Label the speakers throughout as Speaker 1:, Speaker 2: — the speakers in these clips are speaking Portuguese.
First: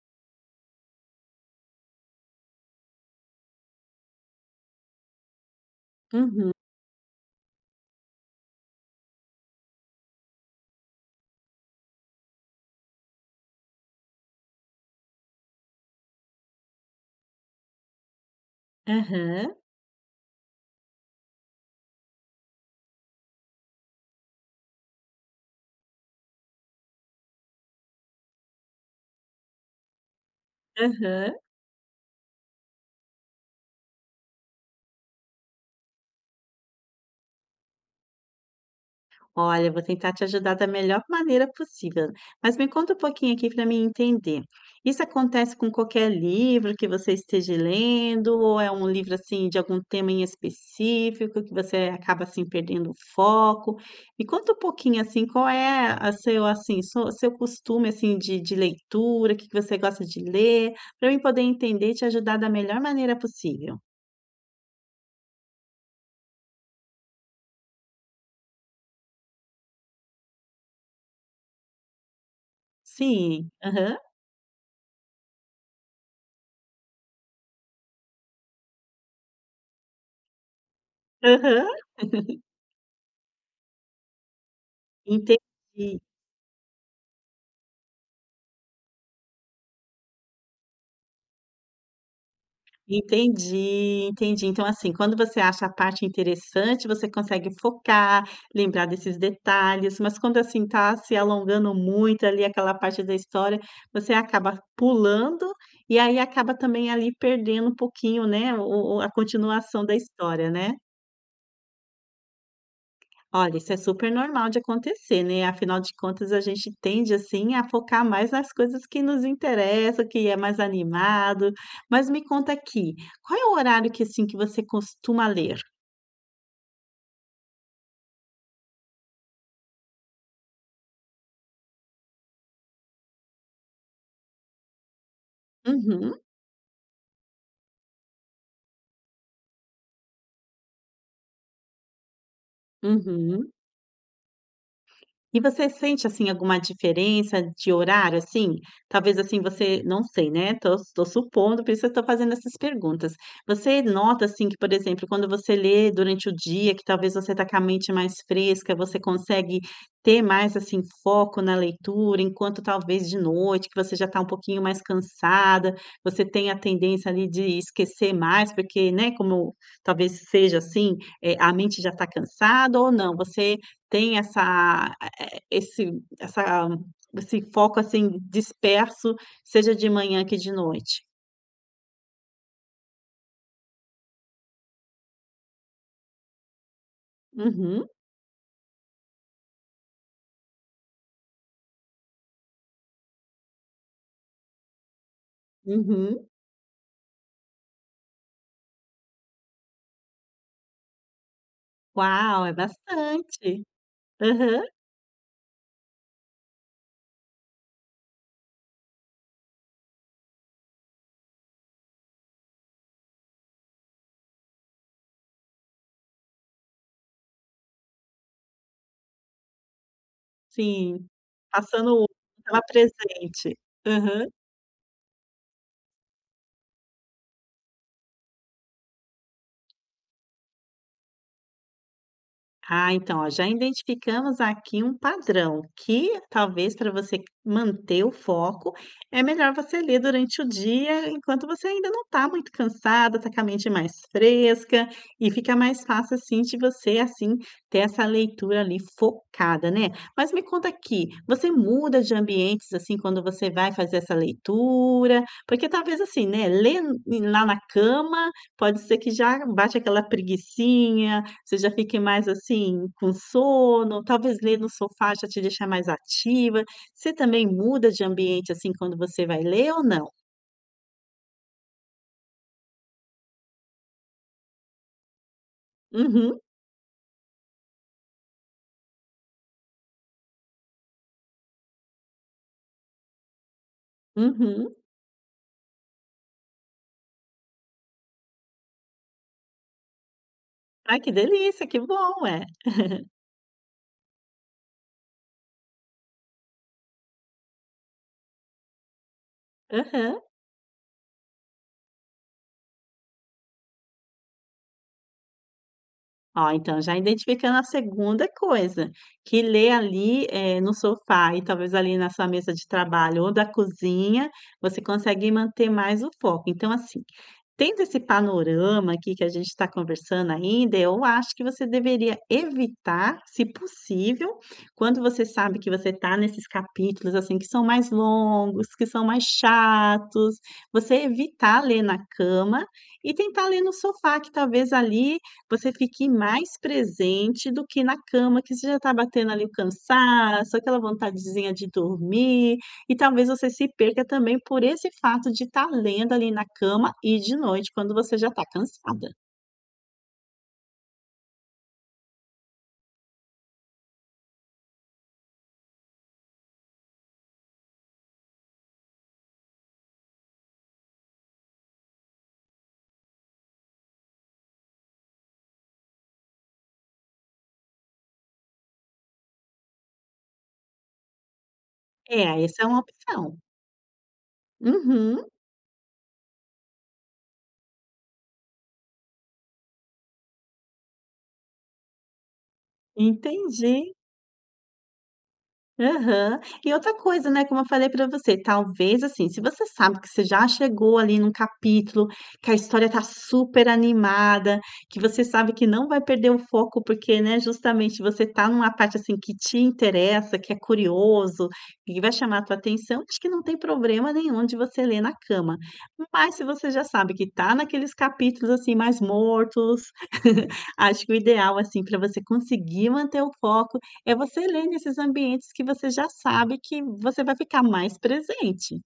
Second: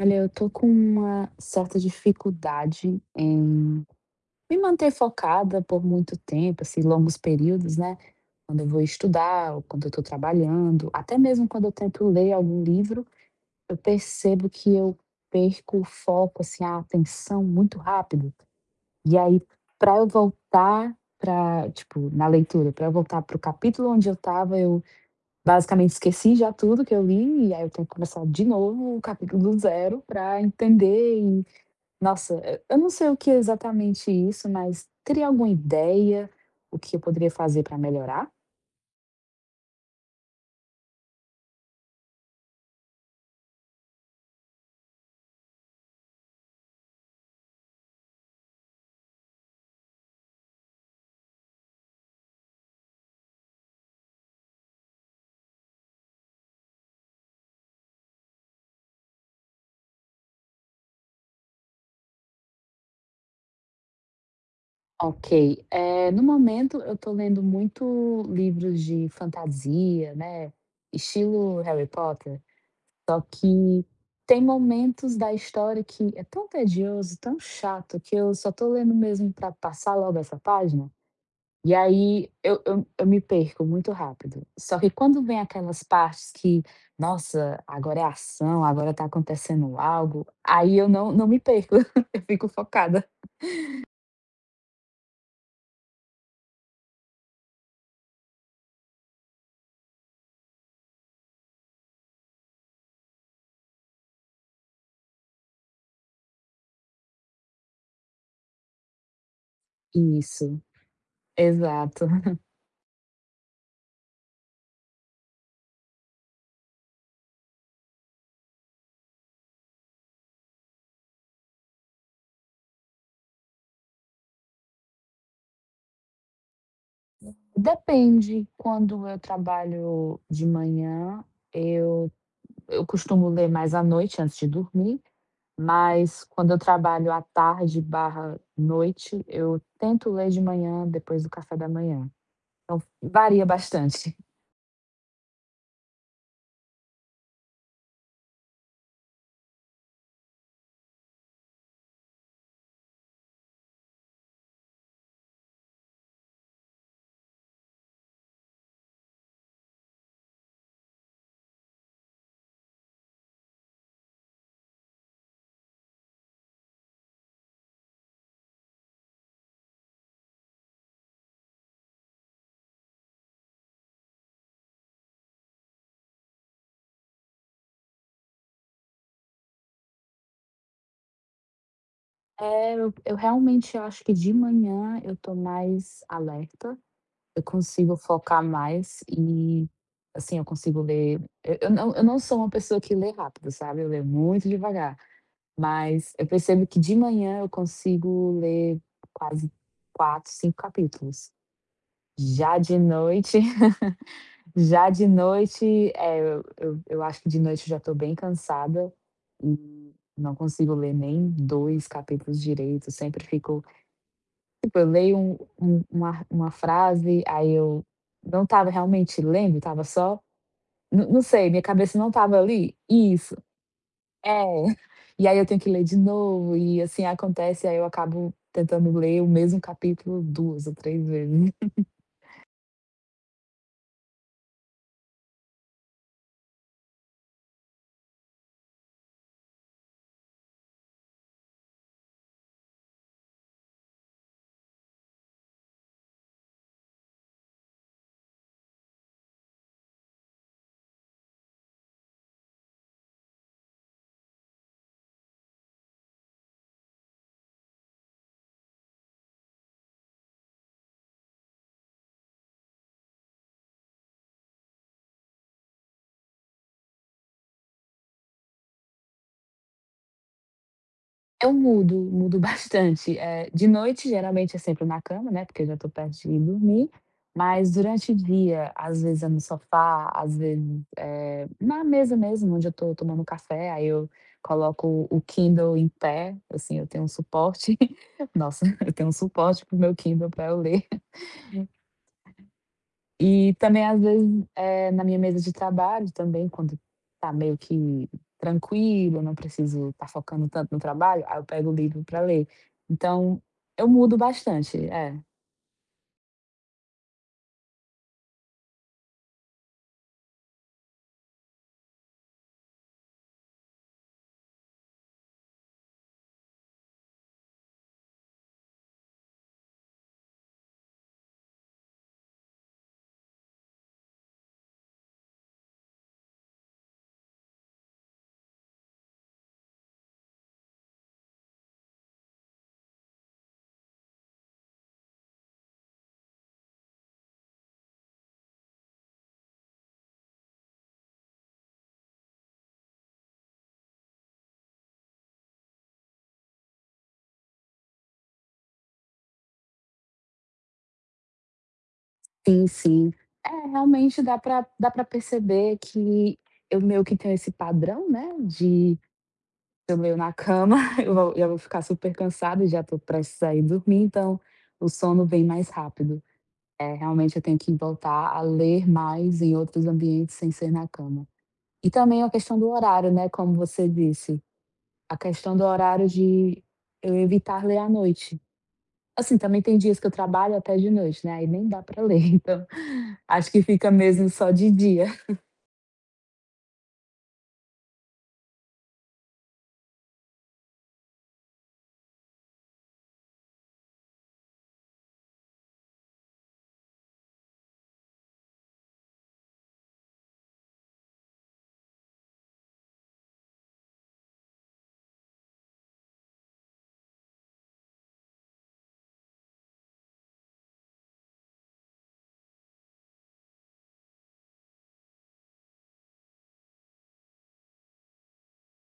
Speaker 1: Olha, eu tô com uma certa dificuldade em me manter focada por muito
Speaker 2: Uhum.
Speaker 1: tempo, assim, longos períodos, né? Quando eu vou estudar, ou quando eu tô trabalhando, até mesmo quando eu tento ler algum livro, eu percebo que eu perco o foco, assim, a atenção muito rápido. E aí,
Speaker 2: Aham,
Speaker 1: para eu voltar para tipo, na leitura, para eu voltar pro capítulo onde eu tava, eu basicamente esqueci já tudo que eu li, e aí eu tenho que começar de novo o capítulo do zero para
Speaker 2: aham.
Speaker 1: entender. Nossa, e eu não sei o que é exatamente isso, mas teria alguma ideia, o que eu poderia fazer para melhorar?
Speaker 2: Olha, vou tentar te ajudar da melhor maneira possível. Mas me conta um pouquinho aqui para mim entender. Isso acontece com qualquer livro que você esteja lendo, ou é um livro assim de algum tema em específico que você acaba assim perdendo o foco? Me conta um pouquinho assim, qual é a seu assim, seu costume assim de leitura, o que que você gosta de ler, para eu poder entender e te ajudar da melhor maneira possível.
Speaker 1: Ok, no momento eu estou lendo muito livros de fantasia, né, estilo Harry Potter, só
Speaker 2: Sim,
Speaker 1: que
Speaker 2: aham,
Speaker 1: tem momentos da história que é tão tedioso, tão chato, que eu só tô lendo mesmo para passar logo essa página.
Speaker 2: aham.
Speaker 1: E aí eu me perco muito rápido. Só que quando vem aquelas
Speaker 2: Entendi,
Speaker 1: partes que: "Nossa, agora é ação, agora tá acontecendo algo", aí eu não me perco, eu fico focada.
Speaker 2: entendi. Então, assim, quando você acha a parte interessante, você consegue focar, lembrar desses detalhes, mas quando, assim, tá se alongando muito ali aquela parte da história, você acaba pulando e aí acaba também ali perdendo um pouquinho, né, o a continuação da história,
Speaker 1: Isso,
Speaker 2: né?
Speaker 1: exato.
Speaker 2: Olha, isso é super normal de acontecer, né? Afinal de contas, a gente tende assim a focar mais nas coisas que nos interessam, que é mais animado. Mas me conta aqui, qual é o horário que assim que você costuma ler?
Speaker 1: Depende, quando eu trabalho de manhã, eu eu costumo ler mais à noite antes de dormir,
Speaker 2: Uhum,
Speaker 1: mas quando eu trabalho à tarde barra noite, eu tento ler de manhã depois do café da manhã. Então varia
Speaker 2: uhum.
Speaker 1: bastante.
Speaker 2: E você sente, assim, alguma diferença de horário, assim? Talvez, assim, você não sei, né, tô supondo, por isso eu tô fazendo essas perguntas. Você nota, assim, que, por exemplo, quando você lê durante o dia, que talvez você está com a mente mais fresca, você consegue ter mais, assim, foco na leitura, enquanto talvez de noite, que você já está um pouquinho mais cansada, você tem a tendência ali de esquecer mais, porque, né, como talvez seja assim, a mente já está cansada ou não? Você tem essa esse foco, assim, disperso, seja de manhã que de noite.
Speaker 1: É, eu realmente acho que de manhã eu tô mais alerta, eu
Speaker 2: Uhum,
Speaker 1: consigo focar mais e, assim, eu consigo ler. Eu não sou uma pessoa que lê rápido, sabe, eu leio muito devagar, mas
Speaker 2: uhum.
Speaker 1: eu percebo que de manhã eu consigo ler quase quatro, 5 capítulos.
Speaker 2: Uau, é
Speaker 1: Já de noite
Speaker 2: bastante. Aham,
Speaker 1: já de noite, eu acho que de noite eu já tô bem cansada e não consigo ler nem 2 capítulos direito, sempre fico. Tipo, eu leio uma frase, aí eu não estava realmente lendo, estava só.
Speaker 2: sim.
Speaker 1: Não sei, minha cabeça
Speaker 2: Passando o
Speaker 1: não estava
Speaker 2: estar
Speaker 1: ali. Isso,
Speaker 2: presente. Aham.
Speaker 1: é. E aí eu tenho que ler de novo e assim acontece, aí eu acabo tentando ler o mesmo capítulo 2 ou 3 vezes.
Speaker 2: Ah, então, ó, já identificamos aqui um padrão que talvez para você manter o foco, é melhor você ler durante o dia, enquanto você ainda não está muito cansada, está com a mente mais fresca e fica mais fácil assim de você assim ter essa leitura ali focada, né? Mas me conta aqui, você muda de ambientes assim quando você vai fazer essa leitura? Porque talvez assim, né, ler lá na cama, pode ser que já bate aquela preguicinha, você já fica mais, assim, com sono, talvez ler no sofá já te deixar mais ativa. Você também muda de ambiente, assim, quando você vai ler ou não?
Speaker 1: Eu mudo, mudo bastante. De noite, geralmente, é sempre na cama, né, porque eu já tô perto de ir
Speaker 2: Uhum,
Speaker 1: dormir, mas durante o dia, às vezes é no sofá, às vezes é na mesa mesmo, onde eu tô tomando café, aí eu
Speaker 2: uhum.
Speaker 1: coloco o Kindle em pé, assim, eu tenho um suporte. Nossa, eu tenho um suporte para o meu Kindle pra eu ler.
Speaker 2: Ai, que delícia, que bom, é.
Speaker 1: E também, às vezes, na minha mesa de trabalho também, quando tá meio que tranquilo, não preciso estar
Speaker 2: Aham.
Speaker 1: focando tanto no trabalho, aí eu pego o livro para ler. Então, eu mudo bastante, é.
Speaker 2: Ó, então já identificando a segunda coisa, que ler ali, no sofá e talvez ali na sua mesa de trabalho ou da cozinha, você consegue manter mais o foco. Então, assim, tendo esse panorama aqui que a gente está conversando ainda, eu acho que você deveria evitar, se possível, quando você sabe que você está nesses capítulos, assim, que são mais longos, que são mais chatos, você evitar ler na cama e tentar ler no sofá, que talvez ali você fique mais presente do que na cama, que você já está batendo ali o cansaço, aquela vontadezinha de dormir. E talvez você se perca também por esse fato de estar lendo ali na cama e de noite, quando você já está cansada.
Speaker 1: Sim, sim. É, realmente dá para perceber que eu meio que tenho esse padrão, né, de eu leio na cama, eu vou já vou ficar super cansada e já estou prestes a ir dormir, então o sono vem mais rápido. É, realmente eu tenho que voltar a ler mais em outros ambientes sem ser na cama. E também a
Speaker 2: É,
Speaker 1: questão
Speaker 2: essa é
Speaker 1: do
Speaker 2: uma
Speaker 1: horário, né,
Speaker 2: opção.
Speaker 1: como você disse, a
Speaker 2: Uhum,
Speaker 1: questão do horário de eu evitar ler à noite. Assim, também tem dias que eu trabalho até de noite, né, aí nem dá para ler, então acho que fica
Speaker 2: entendi.
Speaker 1: mesmo só de dia.
Speaker 2: Aham. E outra coisa, né, como eu falei pra você, talvez, assim, se você sabe que você já chegou ali num capítulo, que a história tá super animada, que você sabe que não vai perder o foco, porque, né, justamente você tá numa parte, assim, que te interessa, que é curioso, que vai chamar a tua atenção, acho que não tem problema nenhum de você ler na cama. Mas se você já sabe que tá naqueles capítulos, assim, mais mortos, acho que o ideal, assim, para você conseguir manter o foco é você ler nesses ambientes que você já sabe que você vai ficar mais presente.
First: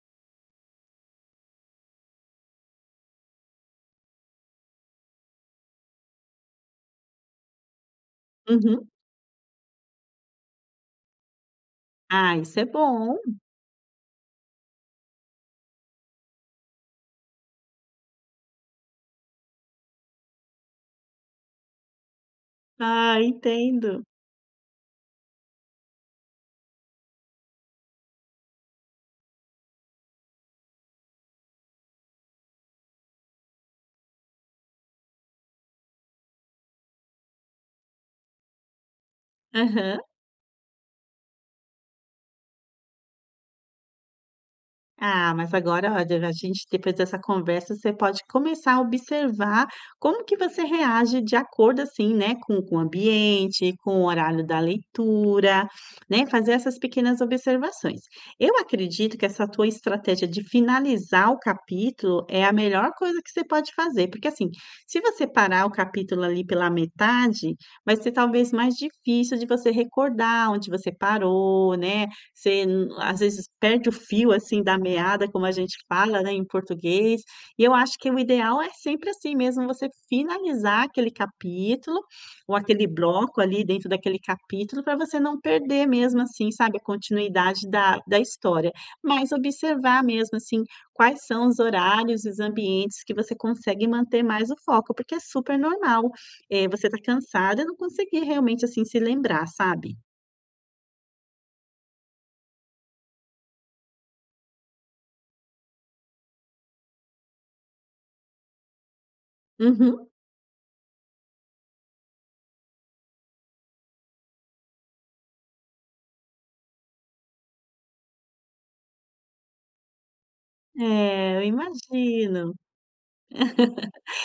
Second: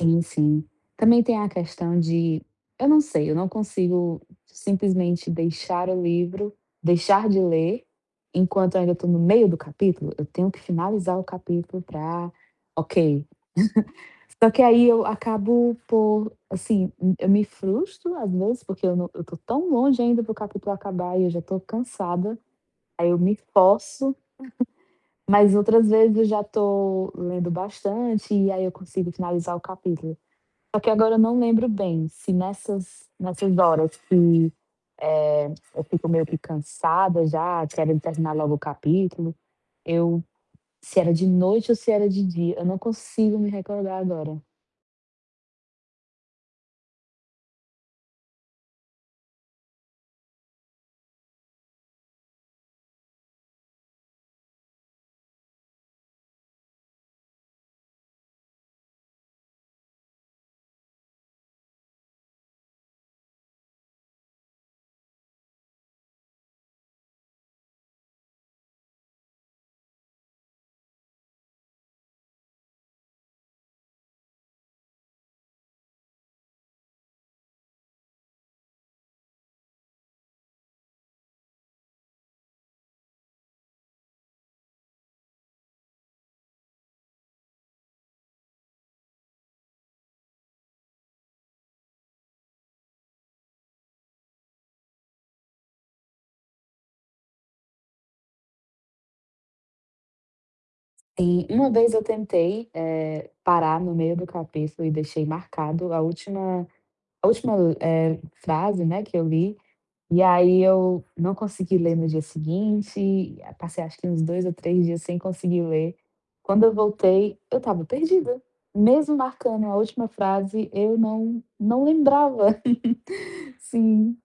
Speaker 1: Sim, sim. Também tem a questão de eu não sei, eu não consigo simplesmente deixar o livro, deixar de ler enquanto eu
Speaker 2: Uhum.
Speaker 1: ainda estou no meio do capítulo, eu tenho que finalizar o capítulo para,
Speaker 2: Ah, isso é bom.
Speaker 1: ok. Só que aí eu acabo por, assim, eu me frustro às vezes, porque eu não eu estou tão longe ainda para o capítulo acabar e eu já estou cansada, aí
Speaker 2: Ah,
Speaker 1: eu me
Speaker 2: entendo.
Speaker 1: forço, mas outras vezes eu já estou lendo bastante e aí eu consigo finalizar o capítulo. Só que agora eu não lembro bem se nessas horas que, eh, eu fico meio que cansada já, querendo terminar logo o capítulo,
Speaker 2: Aham.
Speaker 1: eu se era de noite ou se era de dia, eu não consigo me recordar agora.
Speaker 2: Ah, mas agora, olha, a gente depois dessa conversa, você pode começar a observar como que você reage de acordo assim, né, com o ambiente, com o horário da leitura, né, fazer essas pequenas observações. Eu acredito que essa tua estratégia de finalizar o capítulo é a melhor coisa que você pode fazer, porque assim, se você parar o capítulo ali pela metade, vai ser talvez mais difícil de você recordar onde você parou, né? Você às vezes perde o fio, assim, da meada, como a gente fala, né, em português. E eu acho que o ideal é sempre assim mesmo, você finalizar aquele capítulo, ou aquele bloco ali dentro daquele capítulo, para você não perder mesmo, assim, sabe, a continuidade da história. Mas observar mesmo, assim, quais são os horários os ambientes que você consegue manter mais o foco, porque é super normal, você tá cansada e não conseguir realmente, assim, se lembrar, sabe?
Speaker 1: E uma vez eu tentei, parar no meio do capítulo e deixei marcado a última, a última frase, né, que eu li.
Speaker 2: Uhum.
Speaker 1: E aí eu não consegui ler no dia seguinte, e passei acho que uns 2 ou 3 dias sem conseguir ler. Quando eu voltei, eu estava perdida. Mesmo marcando a última frase, eu
Speaker 2: É,
Speaker 1: não
Speaker 2: eu
Speaker 1: não lembrava.
Speaker 2: imagino.
Speaker 1: Sim,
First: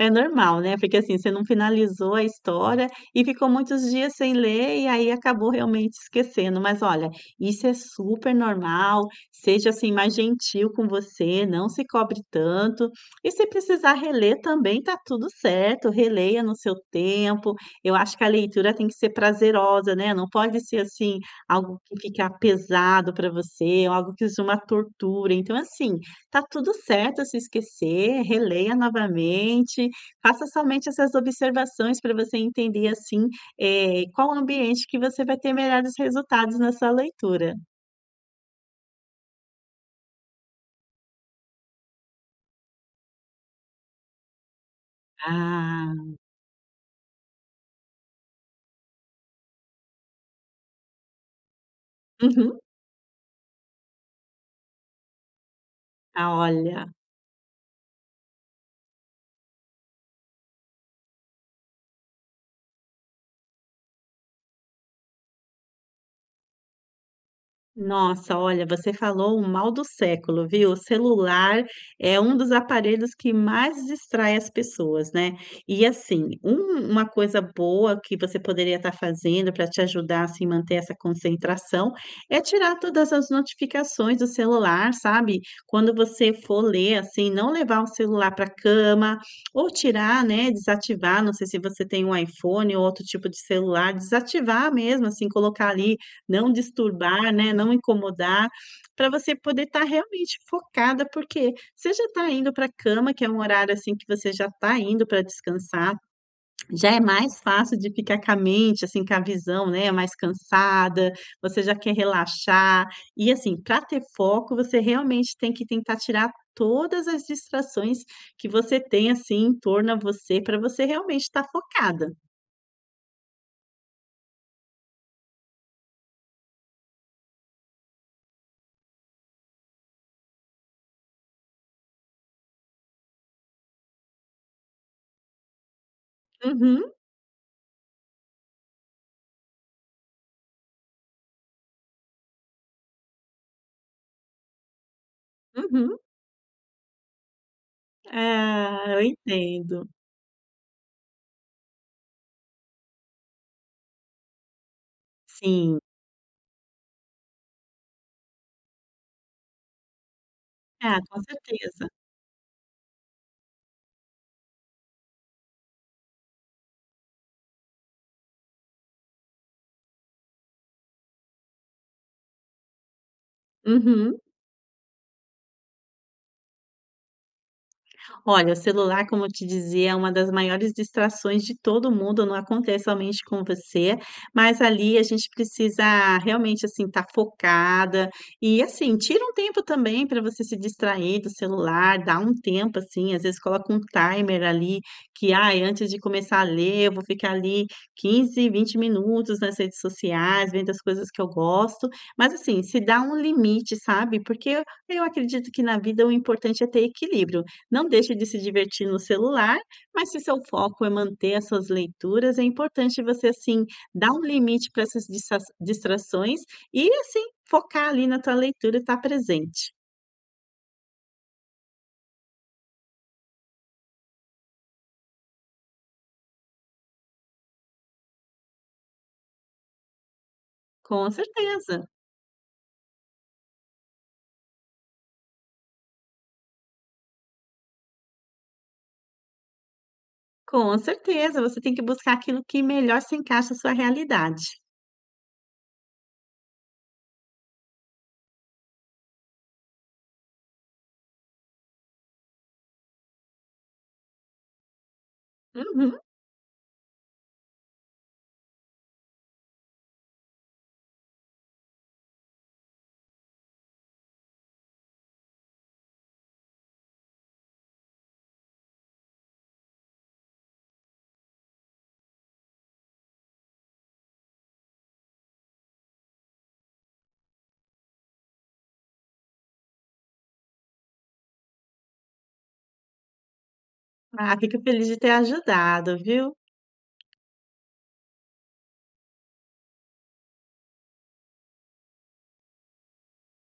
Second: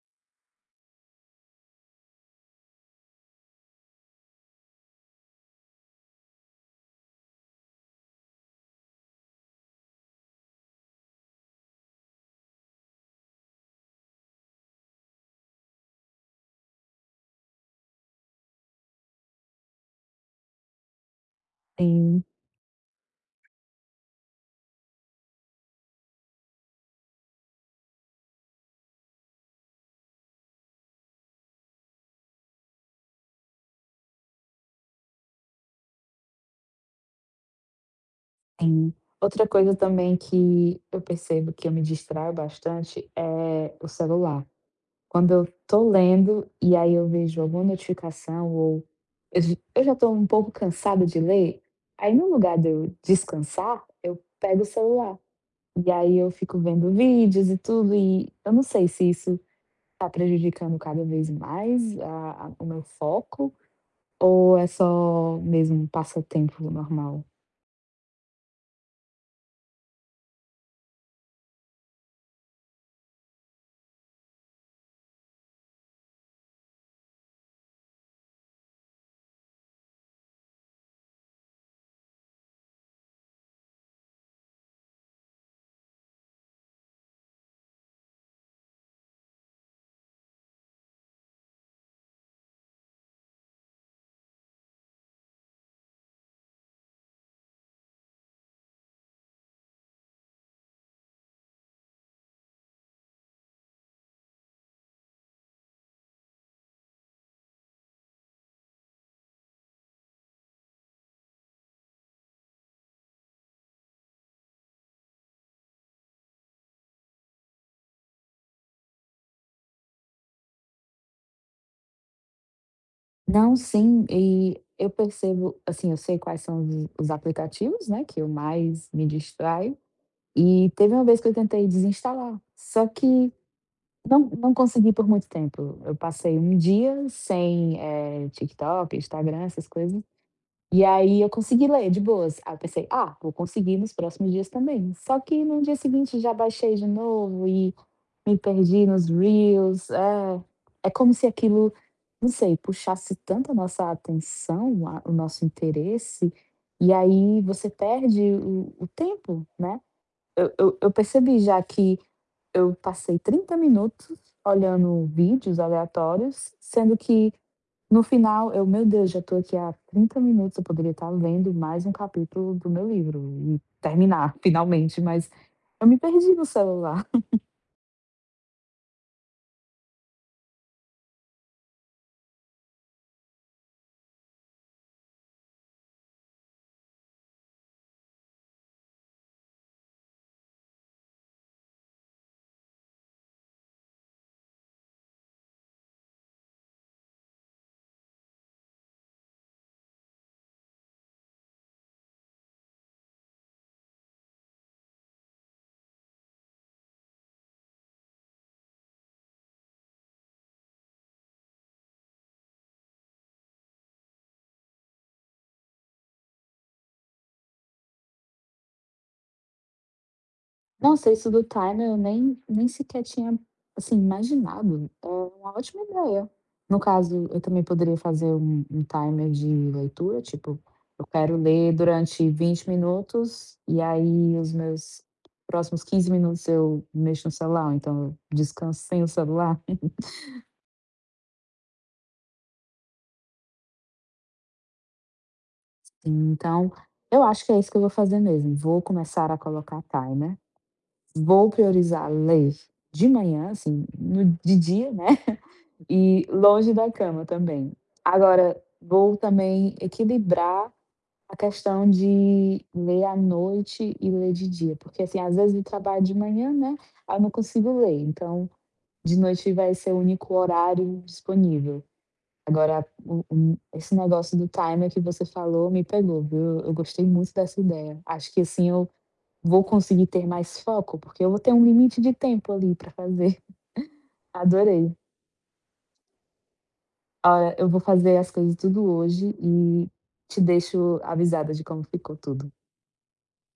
Speaker 2: É normal, né, porque, assim, você não finalizou a história e ficou muitos dias sem ler e aí acabou realmente esquecendo. Mas olha, isso é super normal, seja, assim, mais gentil com você, não se cobre tanto. E se precisar reler também tá tudo certo, releia no seu tempo. Eu acho que a leitura tem que ser prazerosa, né, não pode ser, assim, algo que
Speaker 1: sim,
Speaker 2: fica pesado para você, ou algo que seja uma tortura. Então, assim, tá tudo certo se esquecer, releia novamente. Faça somente essas observações para você entender, assim, qual ambiente que você vai ter melhores resultados na sua leitura.
Speaker 1: sim. Outra coisa também que eu percebo que eu me distraio bastante é o celular. Quando eu tô
Speaker 2: Ah.
Speaker 1: lendo e aí eu vejo alguma notificação, ou eu já tô um pouco cansada de ler, aí no lugar
Speaker 2: Uhum.
Speaker 1: de eu descansar, eu pego o celular. E aí eu
Speaker 2: Ah,
Speaker 1: fico vendo
Speaker 2: olha.
Speaker 1: vídeos e tudo e eu não sei se isso tá prejudicando cada vez mais a o meu foco, ou é só mesmo um passatempo normal.
Speaker 2: Nossa, olha, você falou o mal do século, viu? O celular é um dos aparelhos que mais distrai as pessoas, né? E assim, uma coisa boa que você poderia estar fazendo para te ajudar assim, manter essa concentração é tirar todas as notificações do celular, sabe? Quando você for ler, assim, não levar o celular para a cama ou tirar, né? Desativar. Não sei se você tem um iPhone ou outro tipo de celular, desativar mesmo, assim, colocar ali não disturbar, né, não incomodar, para você poder estar realmente focada, porque você já está indo para a cama, que é um horário, assim, que você já está indo para descansar, já é mais fácil de ficar com a mente, assim, com a visão, né, mais cansada, você já quer relaxar. E, assim, para ter foco, você realmente tem que tentar tirar todas as distrações que você tem, assim, em torno a você, para você realmente estar focada.
Speaker 1: Não, sim, e eu percebo assim, eu sei quais são os aplicativos, né, que eu mais me distraio. E teve uma vez que eu tentei desinstalar, só que não consegui por muito tempo. Eu passei um
Speaker 2: Uhum,
Speaker 1: dia sem, TikTok, Instagram, essas coisas, e aí eu consegui ler de boas. Aí eu pensei: "Ah, vou conseguir nos próximos dias também". Só que no dia
Speaker 2: uhum.
Speaker 1: seguinte já baixei de novo e me
Speaker 2: Ah,
Speaker 1: perdi
Speaker 2: eu
Speaker 1: nos
Speaker 2: entendo.
Speaker 1: reels. É, é como se aquilo, não sei, puxasse tanto a nossa atenção, a o nosso
Speaker 2: Sim.
Speaker 1: interesse, e aí você perde o tempo, né. Eu
Speaker 2: Ah, com
Speaker 1: percebi já
Speaker 2: certeza.
Speaker 1: que eu passei 30 minutos olhando vídeos aleatórios, sendo que no final eu: "Meu Deus, já tô aqui há 30 minutos, eu poderia estar lendo mais um capítulo do meu livro e
Speaker 2: Uhum.
Speaker 1: terminar finalmente", mas eu me perdi no celular.
Speaker 2: Olha, o celular, como eu te dizia, é uma das maiores distrações de todo mundo, não acontece somente com você, mas ali a gente precisa realmente, assim, estar focada e, assim, tira um tempo também para você se distrair do celular, dá um tempo, assim, às vezes coloca um timer ali que, ai, antes de começar a ler, eu vou ficar ali 15, 20 minutos nas redes sociais, vendo as coisas que eu gosto, mas, assim, se dá um limite, sabe, porque eu acredito que na vida o importante é ter equilíbrio. Não deixe de se divertir no celular, mas se seu foco é manter as suas leituras, é importante você, assim, dar um limite para essas dissa distrações e, assim, focar ali na tua leitura e estar presente.
Speaker 1: Nossa, isso do timer eu nem sequer tinha, assim, imaginado. É uma ótima ideia. No caso, eu também poderia fazer um timer de leitura, tipo, eu
Speaker 2: Com
Speaker 1: quero ler
Speaker 2: certeza,
Speaker 1: durante 20 minutos, e aí os meus próximos 15 minutos eu mexo no celular, ou então eu descanso sem o celular.
Speaker 2: com certeza, você tem que buscar aquilo que melhor se encaixa à sua realidade.
Speaker 1: Então, eu acho que é isso que eu vou fazer mesmo, vou começar a colocar timer, vou priorizar ler de manhã, assim, no de dia, né?
Speaker 2: Uhum.
Speaker 1: E longe da cama também. Agora, vou também equilibrar a questão de ler à noite e ler de dia, porque assim, às vezes eu trabalho de manhã, né, aí eu não consigo ler, então de noite vai ser o único horário disponível. Agora o esse negócio do timer que você falou me pegou, viu, eu gostei muito dessa ideia. Acho que assim eu vou conseguir ter mais foco, porque eu vou ter um limite de tempo ali para fazer.
Speaker 2: Ah, fico feliz
Speaker 1: Adorei.
Speaker 2: de ter ajudado, viu?
Speaker 1: Olha, eu vou fazer as coisas tudo hoje e te deixo avisada de como ficou tudo.